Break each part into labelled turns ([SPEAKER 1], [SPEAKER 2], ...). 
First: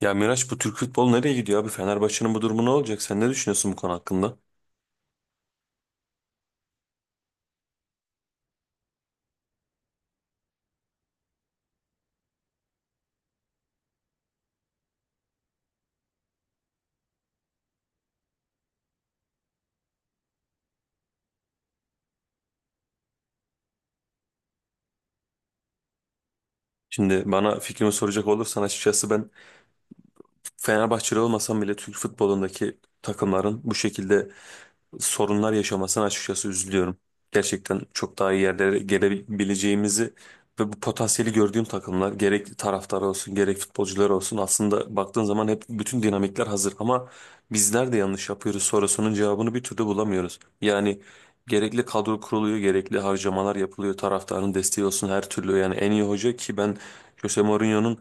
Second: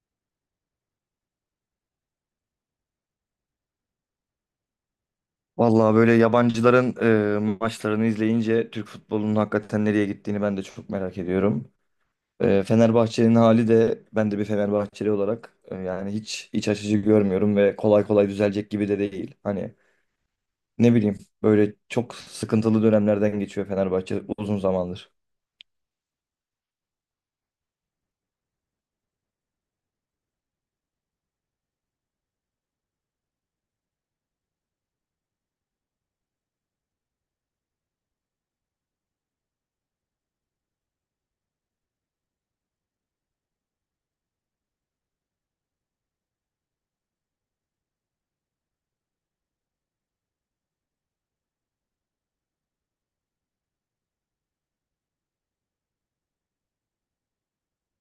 [SPEAKER 1] Ya Miraç, bu Türk futbolu nereye gidiyor abi? Fenerbahçe'nin bu durumu ne olacak? Sen ne düşünüyorsun bu konu hakkında?
[SPEAKER 2] Vallahi böyle yabancıların maçlarını izleyince Türk futbolunun hakikaten nereye gittiğini ben de çok merak ediyorum. E, Fenerbahçe'nin hali de ben de bir Fenerbahçeli olarak yani hiç iç açıcı görmüyorum ve kolay kolay düzelecek gibi de değil. Hani ne bileyim böyle çok sıkıntılı dönemlerden geçiyor Fenerbahçe uzun zamandır.
[SPEAKER 1] Şimdi bana fikrimi soracak olursan, açıkçası ben Fenerbahçeli olmasam bile Türk futbolundaki takımların bu şekilde sorunlar yaşamasına açıkçası üzülüyorum. Gerçekten çok daha iyi yerlere gelebileceğimizi ve bu potansiyeli gördüğüm takımlar, gerek taraftar olsun gerek futbolcular olsun, aslında baktığın zaman hep bütün dinamikler hazır ama bizler de yanlış yapıyoruz sorusunun cevabını bir türlü bulamıyoruz. Yani gerekli kadro kuruluyor, gerekli harcamalar yapılıyor, taraftarın desteği olsun her türlü, yani en iyi hoca ki, ben Jose Mourinho'nun,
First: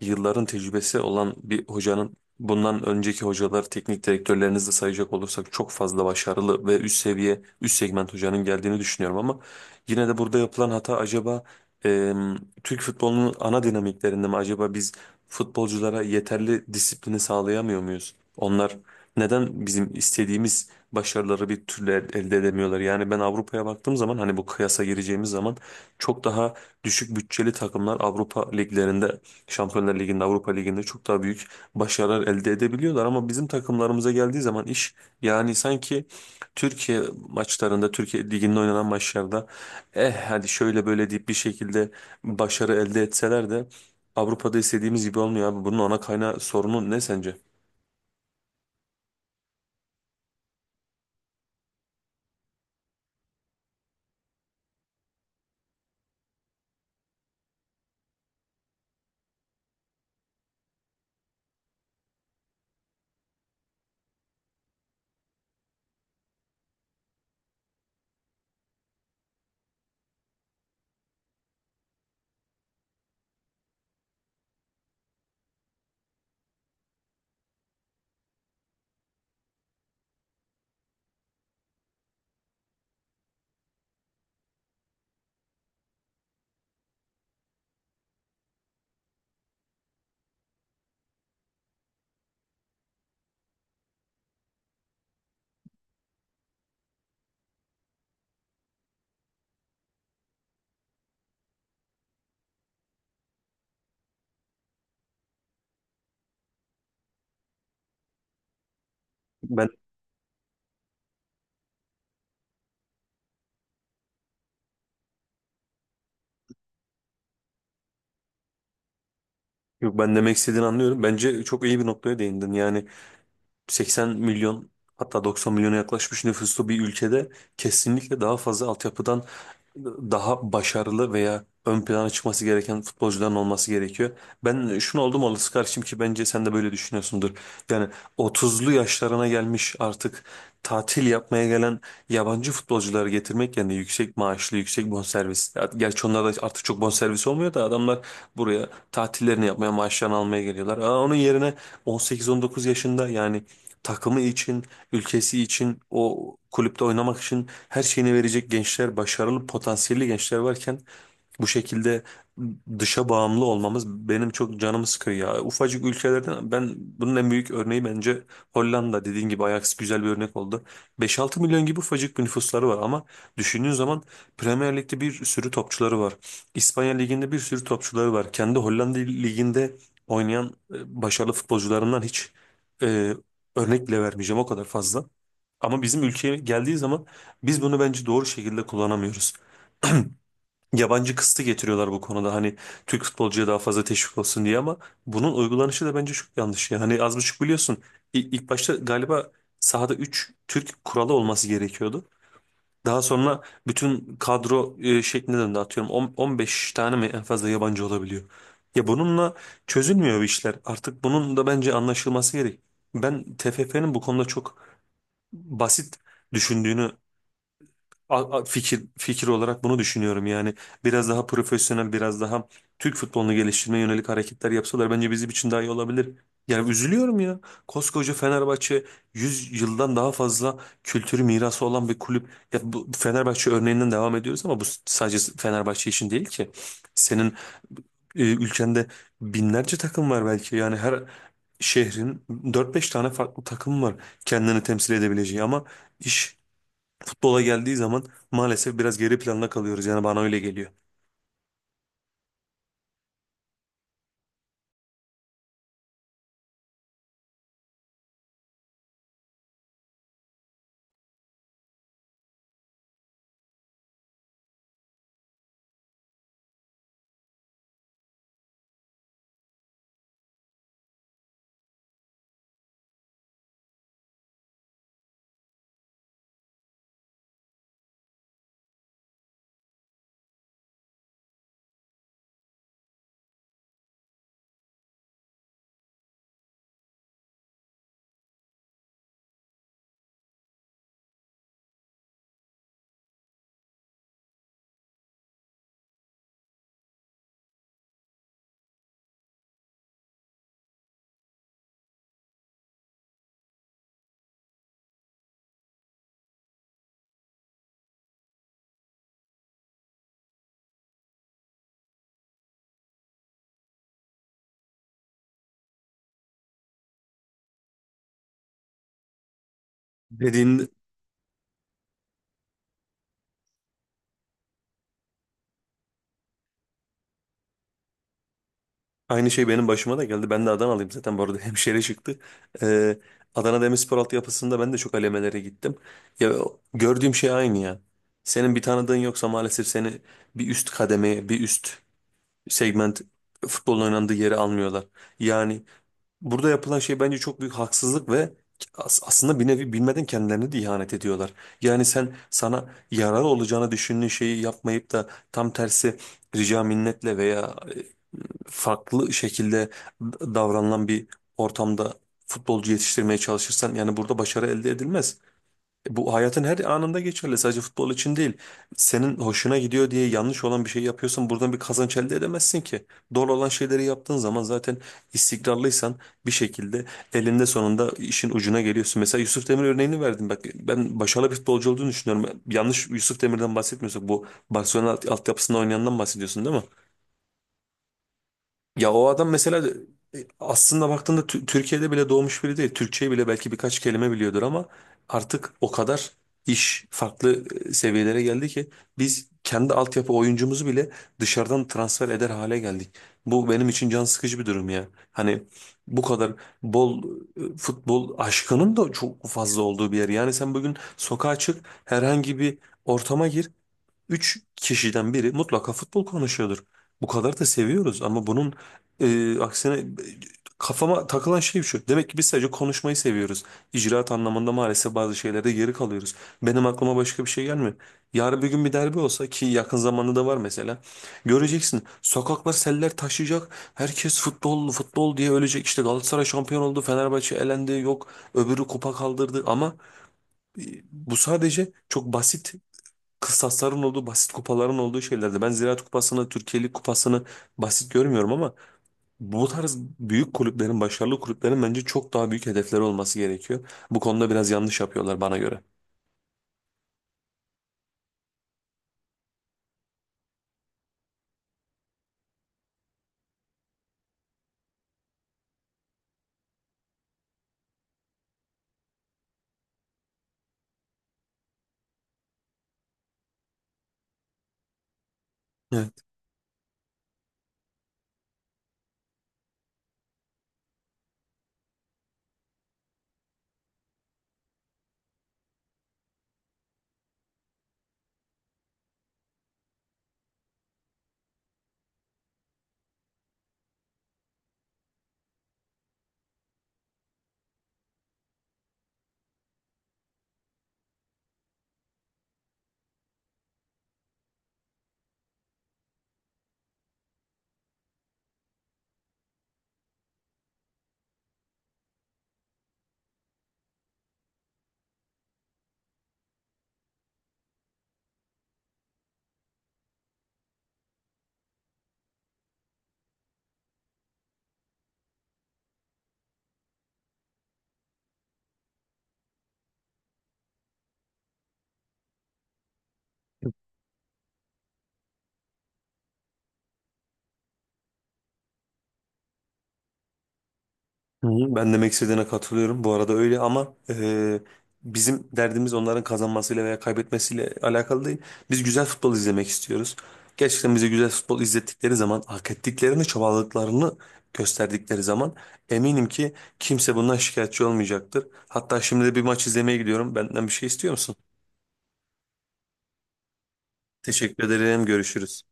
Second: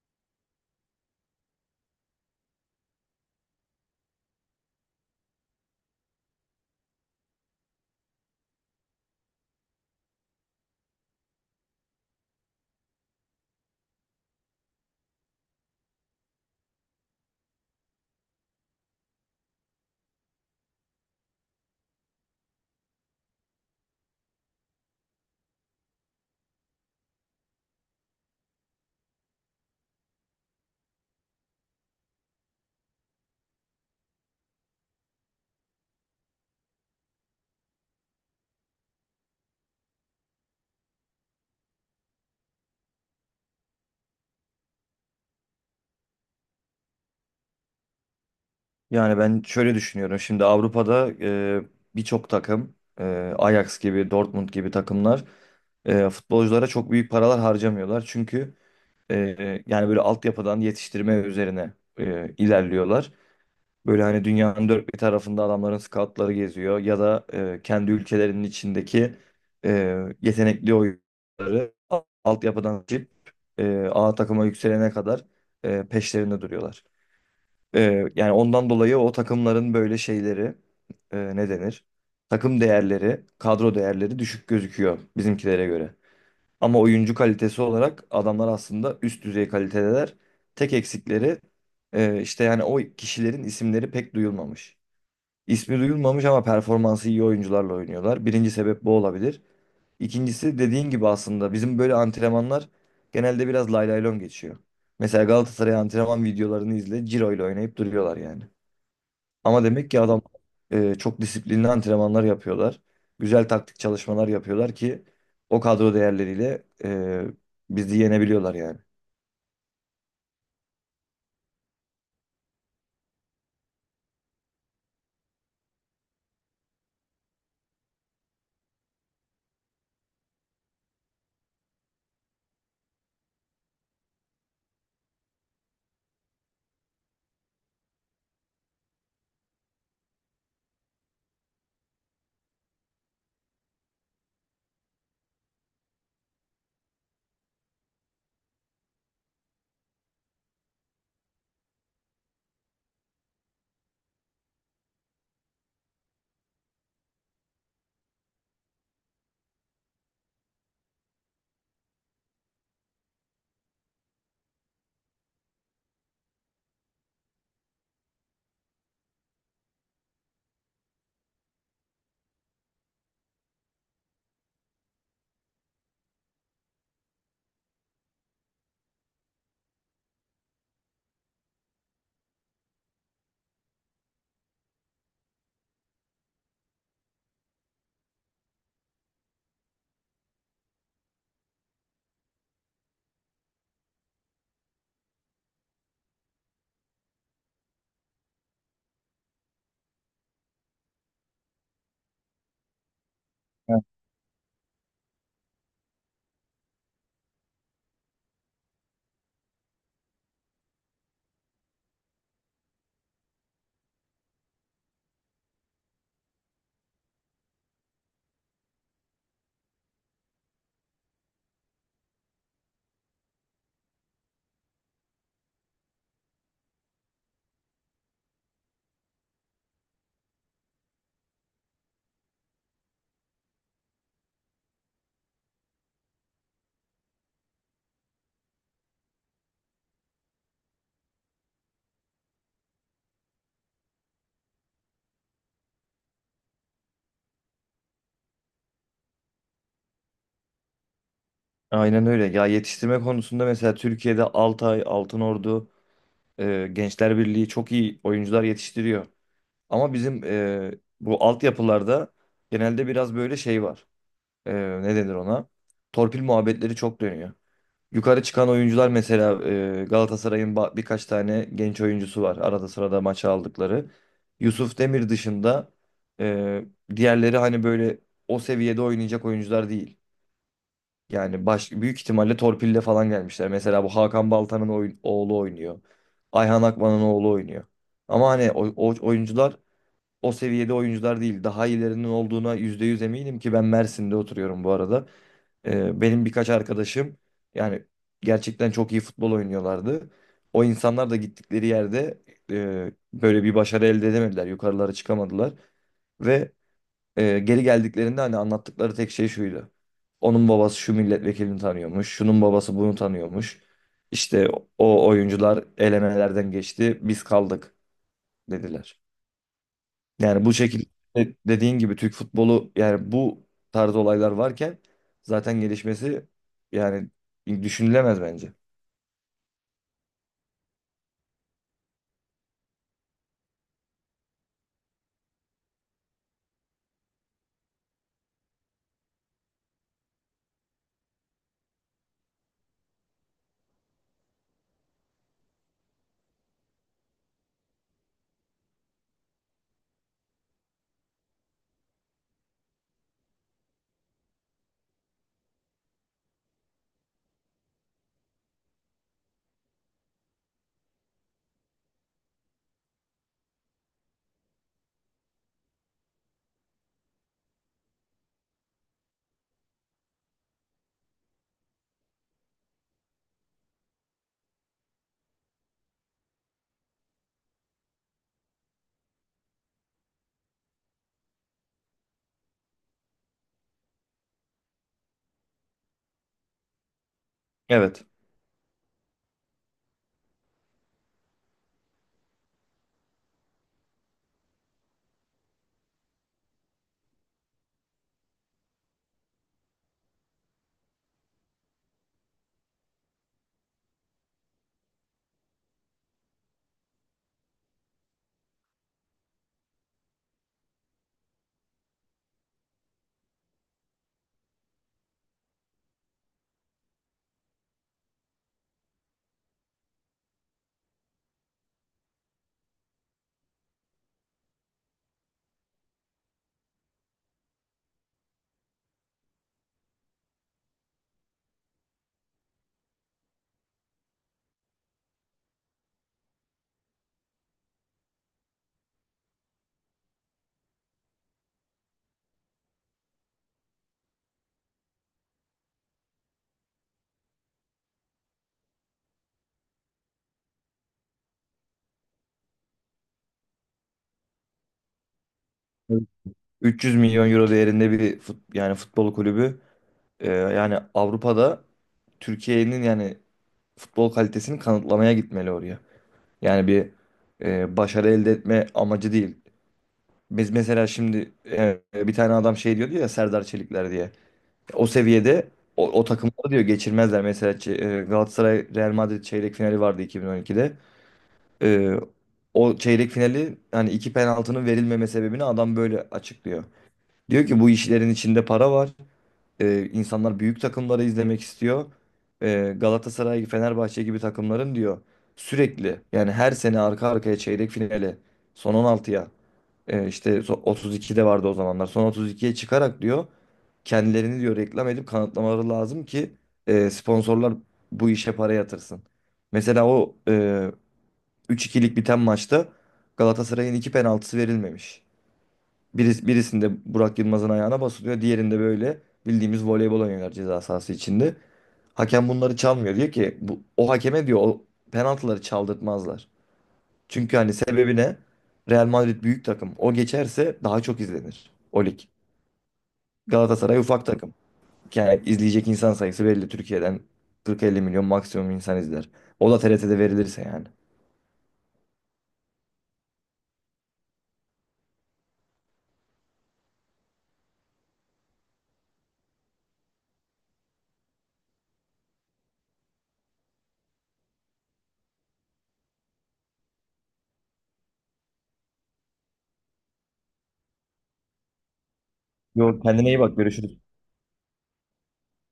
[SPEAKER 1] yılların tecrübesi olan bir hocanın, bundan önceki hocalar, teknik direktörlerinizi de sayacak olursak çok fazla başarılı ve üst seviye, üst segment hocanın geldiğini düşünüyorum ama yine de burada yapılan hata acaba, e, Türk futbolunun ana dinamiklerinde mi? Acaba biz futbolculara yeterli disiplini sağlayamıyor muyuz? Onlar neden bizim istediğimiz başarıları bir türlü elde edemiyorlar? Yani ben Avrupa'ya baktığım zaman, hani bu kıyasa gireceğimiz zaman, çok daha düşük bütçeli takımlar Avrupa liglerinde, Şampiyonlar Ligi'nde, Avrupa Ligi'nde çok daha büyük başarılar elde edebiliyorlar ama bizim takımlarımıza geldiği zaman iş, yani sanki Türkiye maçlarında, Türkiye Ligi'nde oynanan maçlarda eh hadi şöyle böyle deyip bir şekilde başarı elde etseler de Avrupa'da istediğimiz gibi olmuyor abi. Bunun ana kaynağı, sorunu ne sence?
[SPEAKER 2] Yani ben şöyle düşünüyorum şimdi Avrupa'da birçok takım e, Ajax gibi Dortmund gibi takımlar futbolculara çok büyük paralar harcamıyorlar. Çünkü yani böyle altyapıdan yetiştirme üzerine ilerliyorlar. Böyle hani dünyanın dört bir tarafında adamların scoutları geziyor ya da kendi ülkelerinin içindeki e, yetenekli oyuncuları altyapıdan seçip A takıma yükselene kadar peşlerinde duruyorlar. E, yani ondan dolayı o takımların böyle şeyleri ne denir? Takım değerleri, kadro değerleri düşük gözüküyor bizimkilere göre. Ama oyuncu kalitesi olarak adamlar aslında üst düzey kalitedeler. Tek eksikleri işte yani o kişilerin isimleri pek duyulmamış. İsmi duyulmamış ama performansı iyi oyuncularla oynuyorlar. Birinci sebep bu olabilir. İkincisi dediğin gibi aslında bizim böyle antrenmanlar genelde biraz lay lay lon geçiyor. Mesela Galatasaray antrenman videolarını izle, Ciro ile oynayıp duruyorlar yani. Ama
[SPEAKER 1] Ben
[SPEAKER 2] demek ki adam çok disiplinli antrenmanlar yapıyorlar. Güzel taktik çalışmalar yapıyorlar ki o kadro değerleriyle bizi yenebiliyorlar yani.
[SPEAKER 1] Yok, ben demek istediğini anlıyorum. Bence çok iyi bir noktaya değindin. Yani 80 milyon, hatta 90 milyona yaklaşmış nüfuslu bir ülkede kesinlikle daha fazla altyapıdan, daha başarılı veya ön plana çıkması gereken futbolcuların olması gerekiyor. Ben şunu oldum olası karşıyım ki, bence sen de böyle düşünüyorsundur. Yani 30'lu yaşlarına gelmiş, artık tatil yapmaya gelen yabancı futbolcuları getirmek, yani yüksek maaşlı, yüksek bonservis. Ya, gerçi onlar da artık çok bonservis olmuyor da, adamlar buraya tatillerini yapmaya, maaşlarını almaya geliyorlar. Onun yerine 18-19 yaşında, yani takımı için, ülkesi için, o kulüpte oynamak için her şeyini verecek gençler, başarılı, potansiyelli gençler varken bu şekilde dışa bağımlı olmamız benim çok canımı sıkıyor ya. Ufacık ülkelerden, ben bunun en büyük örneği bence Hollanda. Dediğin gibi Ajax güzel bir örnek oldu. 5-6 milyon gibi ufacık bir nüfusları var ama düşündüğün zaman Premier Lig'de bir sürü topçuları var. İspanya Ligi'nde bir sürü topçuları var. Kendi Hollanda Ligi'nde oynayan başarılı futbolcularından hiç e, örnek bile vermeyeceğim, o kadar fazla. Ama bizim ülkeye geldiği zaman biz bunu bence doğru şekilde kullanamıyoruz. Yabancı kısıtı getiriyorlar bu konuda, hani Türk futbolcuya daha fazla teşvik olsun diye, ama bunun uygulanışı da bence çok yanlış. Yani hani az buçuk biliyorsun, ilk başta galiba sahada 3 Türk kuralı olması gerekiyordu. Daha sonra
[SPEAKER 2] Evet.
[SPEAKER 1] bütün kadro şekline döndü, atıyorum 15 tane mi en fazla yabancı olabiliyor. Ya bununla çözülmüyor bu işler, artık bunun da bence anlaşılması gerek. Ben TFF'nin bu konuda çok basit düşündüğünü, fikir olarak bunu düşünüyorum yani. Biraz daha profesyonel, biraz daha Türk futbolunu geliştirmeye yönelik hareketler yapsalar bence bizim için daha iyi olabilir. Yani üzülüyorum ya. Koskoca Fenerbahçe, 100 yıldan daha fazla kültürü, mirası olan bir kulüp. Ya, bu Fenerbahçe örneğinden devam ediyoruz ama bu sadece Fenerbahçe için değil ki. Senin ülkende binlerce takım var belki. Yani her şehrin dört beş tane farklı takım var kendini temsil edebileceği ama iş futbola geldiği zaman maalesef biraz geri planda kalıyoruz. Yani bana öyle geliyor.
[SPEAKER 2] Aynen öyle. Ya yetiştirme konusunda mesela Türkiye'de Altay, Altınordu, Gençler Birliği çok iyi oyuncular yetiştiriyor. Ama bizim bu altyapılarda genelde biraz böyle şey var. Ne denir ona? Torpil muhabbetleri çok dönüyor. Yukarı çıkan oyuncular mesela Galatasaray'ın birkaç tane genç oyuncusu var. Arada sırada maça aldıkları. Yusuf Demir dışında e, diğerleri hani böyle o seviyede oynayacak oyuncular değil. Yani büyük ihtimalle torpille falan gelmişler. Mesela bu Hakan Baltan'ın oğlu oynuyor. Ayhan Akman'ın oğlu oynuyor. Ama hani o oyuncular o seviyede oyuncular değil. Daha iyilerinin olduğuna %100 eminim ki ben Mersin'de oturuyorum bu arada. Benim birkaç arkadaşım yani gerçekten çok iyi futbol oynuyorlardı. O insanlar da gittikleri yerde böyle bir başarı elde edemediler. Yukarılara çıkamadılar. Ve geri geldiklerinde hani anlattıkları tek şey şuydu. Onun babası şu milletvekilini tanıyormuş. Şunun babası bunu tanıyormuş. İşte o oyuncular elemelerden geçti. Biz kaldık dediler. Yani bu
[SPEAKER 1] Dediğin
[SPEAKER 2] şekilde dediğin gibi Türk futbolu yani bu tarz olaylar varken zaten gelişmesi yani düşünülemez bence.
[SPEAKER 1] Aynı şey benim başıma da geldi. Ben de Adanalıyım zaten bu arada, hemşire çıktı. Ee, Adana Demirspor altyapısında ben de çok alemelere gittim. Ya, gördüğüm şey aynı ya. Senin bir tanıdığın yoksa maalesef seni bir üst kademeye, bir üst segment futbolun oynandığı yere almıyorlar. Yani burada yapılan şey bence çok büyük haksızlık ve aslında bir nevi bilmeden kendilerine de ihanet ediyorlar. Yani sen sana yararlı olacağını düşündüğün şeyi yapmayıp da tam tersi rica minnetle veya farklı şekilde davranılan bir ortamda futbolcu yetiştirmeye çalışırsan, yani burada başarı elde edilmez. Bu hayatın her anında geçerli. Sadece futbol için değil. Senin hoşuna gidiyor diye yanlış olan bir şey yapıyorsan buradan bir kazanç elde edemezsin ki. Doğru olan şeyleri yaptığın zaman, zaten istikrarlıysan, bir şekilde elinde sonunda işin ucuna geliyorsun. Mesela Yusuf Demir örneğini verdim. Bak, ben başarılı bir futbolcu olduğunu düşünüyorum. Yanlış Yusuf Demir'den bahsetmiyorsak, bu Barcelona altyapısında oynayandan bahsediyorsun değil mi?
[SPEAKER 2] Evet.
[SPEAKER 1] Ya o adam mesela, aslında baktığında Türkiye'de bile doğmuş biri değil. Türkçeyi bile belki birkaç kelime biliyordur ama artık o kadar iş farklı seviyelere geldi ki, biz kendi altyapı oyuncumuzu bile dışarıdan transfer eder hale geldik. Bu benim için can sıkıcı bir durum ya. Hani bu kadar bol futbol aşkının da çok fazla olduğu bir yer. Yani sen bugün sokağa çık, herhangi bir ortama gir. Üç kişiden biri mutlaka futbol konuşuyordur. Bu kadar da seviyoruz ama bunun aksine, kafama takılan şey şu. Demek ki biz sadece konuşmayı seviyoruz. İcraat anlamında maalesef bazı şeylerde geri kalıyoruz. Benim aklıma başka bir şey gelmiyor. Yarın bir gün bir derbi olsa ki, yakın zamanda da var mesela. Göreceksin, sokaklar seller taşıyacak. Herkes futbol futbol diye ölecek. İşte Galatasaray şampiyon oldu, Fenerbahçe elendi, yok öbürü kupa kaldırdı ama e, bu sadece çok basit kıstasların olduğu, basit kupaların olduğu şeylerde. Ben Ziraat Kupası'nı, Türkiye Lig Kupası'nı basit görmüyorum ama bu tarz büyük kulüplerin, başarılı kulüplerin bence çok daha büyük hedefleri olması gerekiyor. Bu konuda biraz yanlış yapıyorlar bana göre.
[SPEAKER 2] Evet. 300 milyon euro değerinde bir yani futbol kulübü yani Avrupa'da Türkiye'nin yani futbol kalitesini kanıtlamaya gitmeli oraya. Yani bir başarı elde etme amacı değil. Biz mesela şimdi bir tane adam şey diyordu ya Serdar Çelikler diye. O seviyede o takımları diyor geçirmezler. Mesela Galatasaray Real Madrid çeyrek finali vardı 2012'de. E, o çeyrek finali hani iki penaltının verilmeme sebebini adam böyle açıklıyor. Diyor ki bu işlerin içinde para var. E, insanlar büyük takımları izlemek istiyor. E, Galatasaray, Fenerbahçe gibi takımların diyor sürekli yani her sene arka arkaya çeyrek finale son 16'ya işte 32'de vardı o zamanlar. Son 32'ye çıkarak diyor kendilerini diyor reklam edip kanıtlamaları lazım ki sponsorlar bu işe para yatırsın. Mesela o 3-2'lik biten maçta Galatasaray'ın iki penaltısı verilmemiş. Birisinde Burak Yılmaz'ın ayağına basılıyor. Diğerinde böyle bildiğimiz voleybol oynuyorlar ceza sahası içinde. Hakem bunları çalmıyor. Diyor ki o hakeme diyor o penaltıları çaldırtmazlar. Çünkü hani sebebi ne? Real Madrid büyük takım. O geçerse daha çok izlenir o lig. Galatasaray ufak takım. Yani izleyecek insan sayısı belli. Türkiye'den 40-50 milyon maksimum insan izler. O da TRT'de verilirse yani.
[SPEAKER 1] Hı hı. Ben demek istediğine katılıyorum. Bu arada öyle ama bizim derdimiz onların kazanmasıyla veya kaybetmesiyle alakalı değil. Biz güzel futbol izlemek istiyoruz. Gerçekten bize güzel futbol izlettikleri zaman, hak ettiklerini, çabaladıklarını gösterdikleri zaman eminim ki kimse bundan şikayetçi olmayacaktır. Hatta şimdi de bir maç izlemeye gidiyorum. Benden bir şey istiyor musun?
[SPEAKER 2] Yok, kendine iyi bak, görüşürüz.
[SPEAKER 1] Teşekkür ederim. Görüşürüz.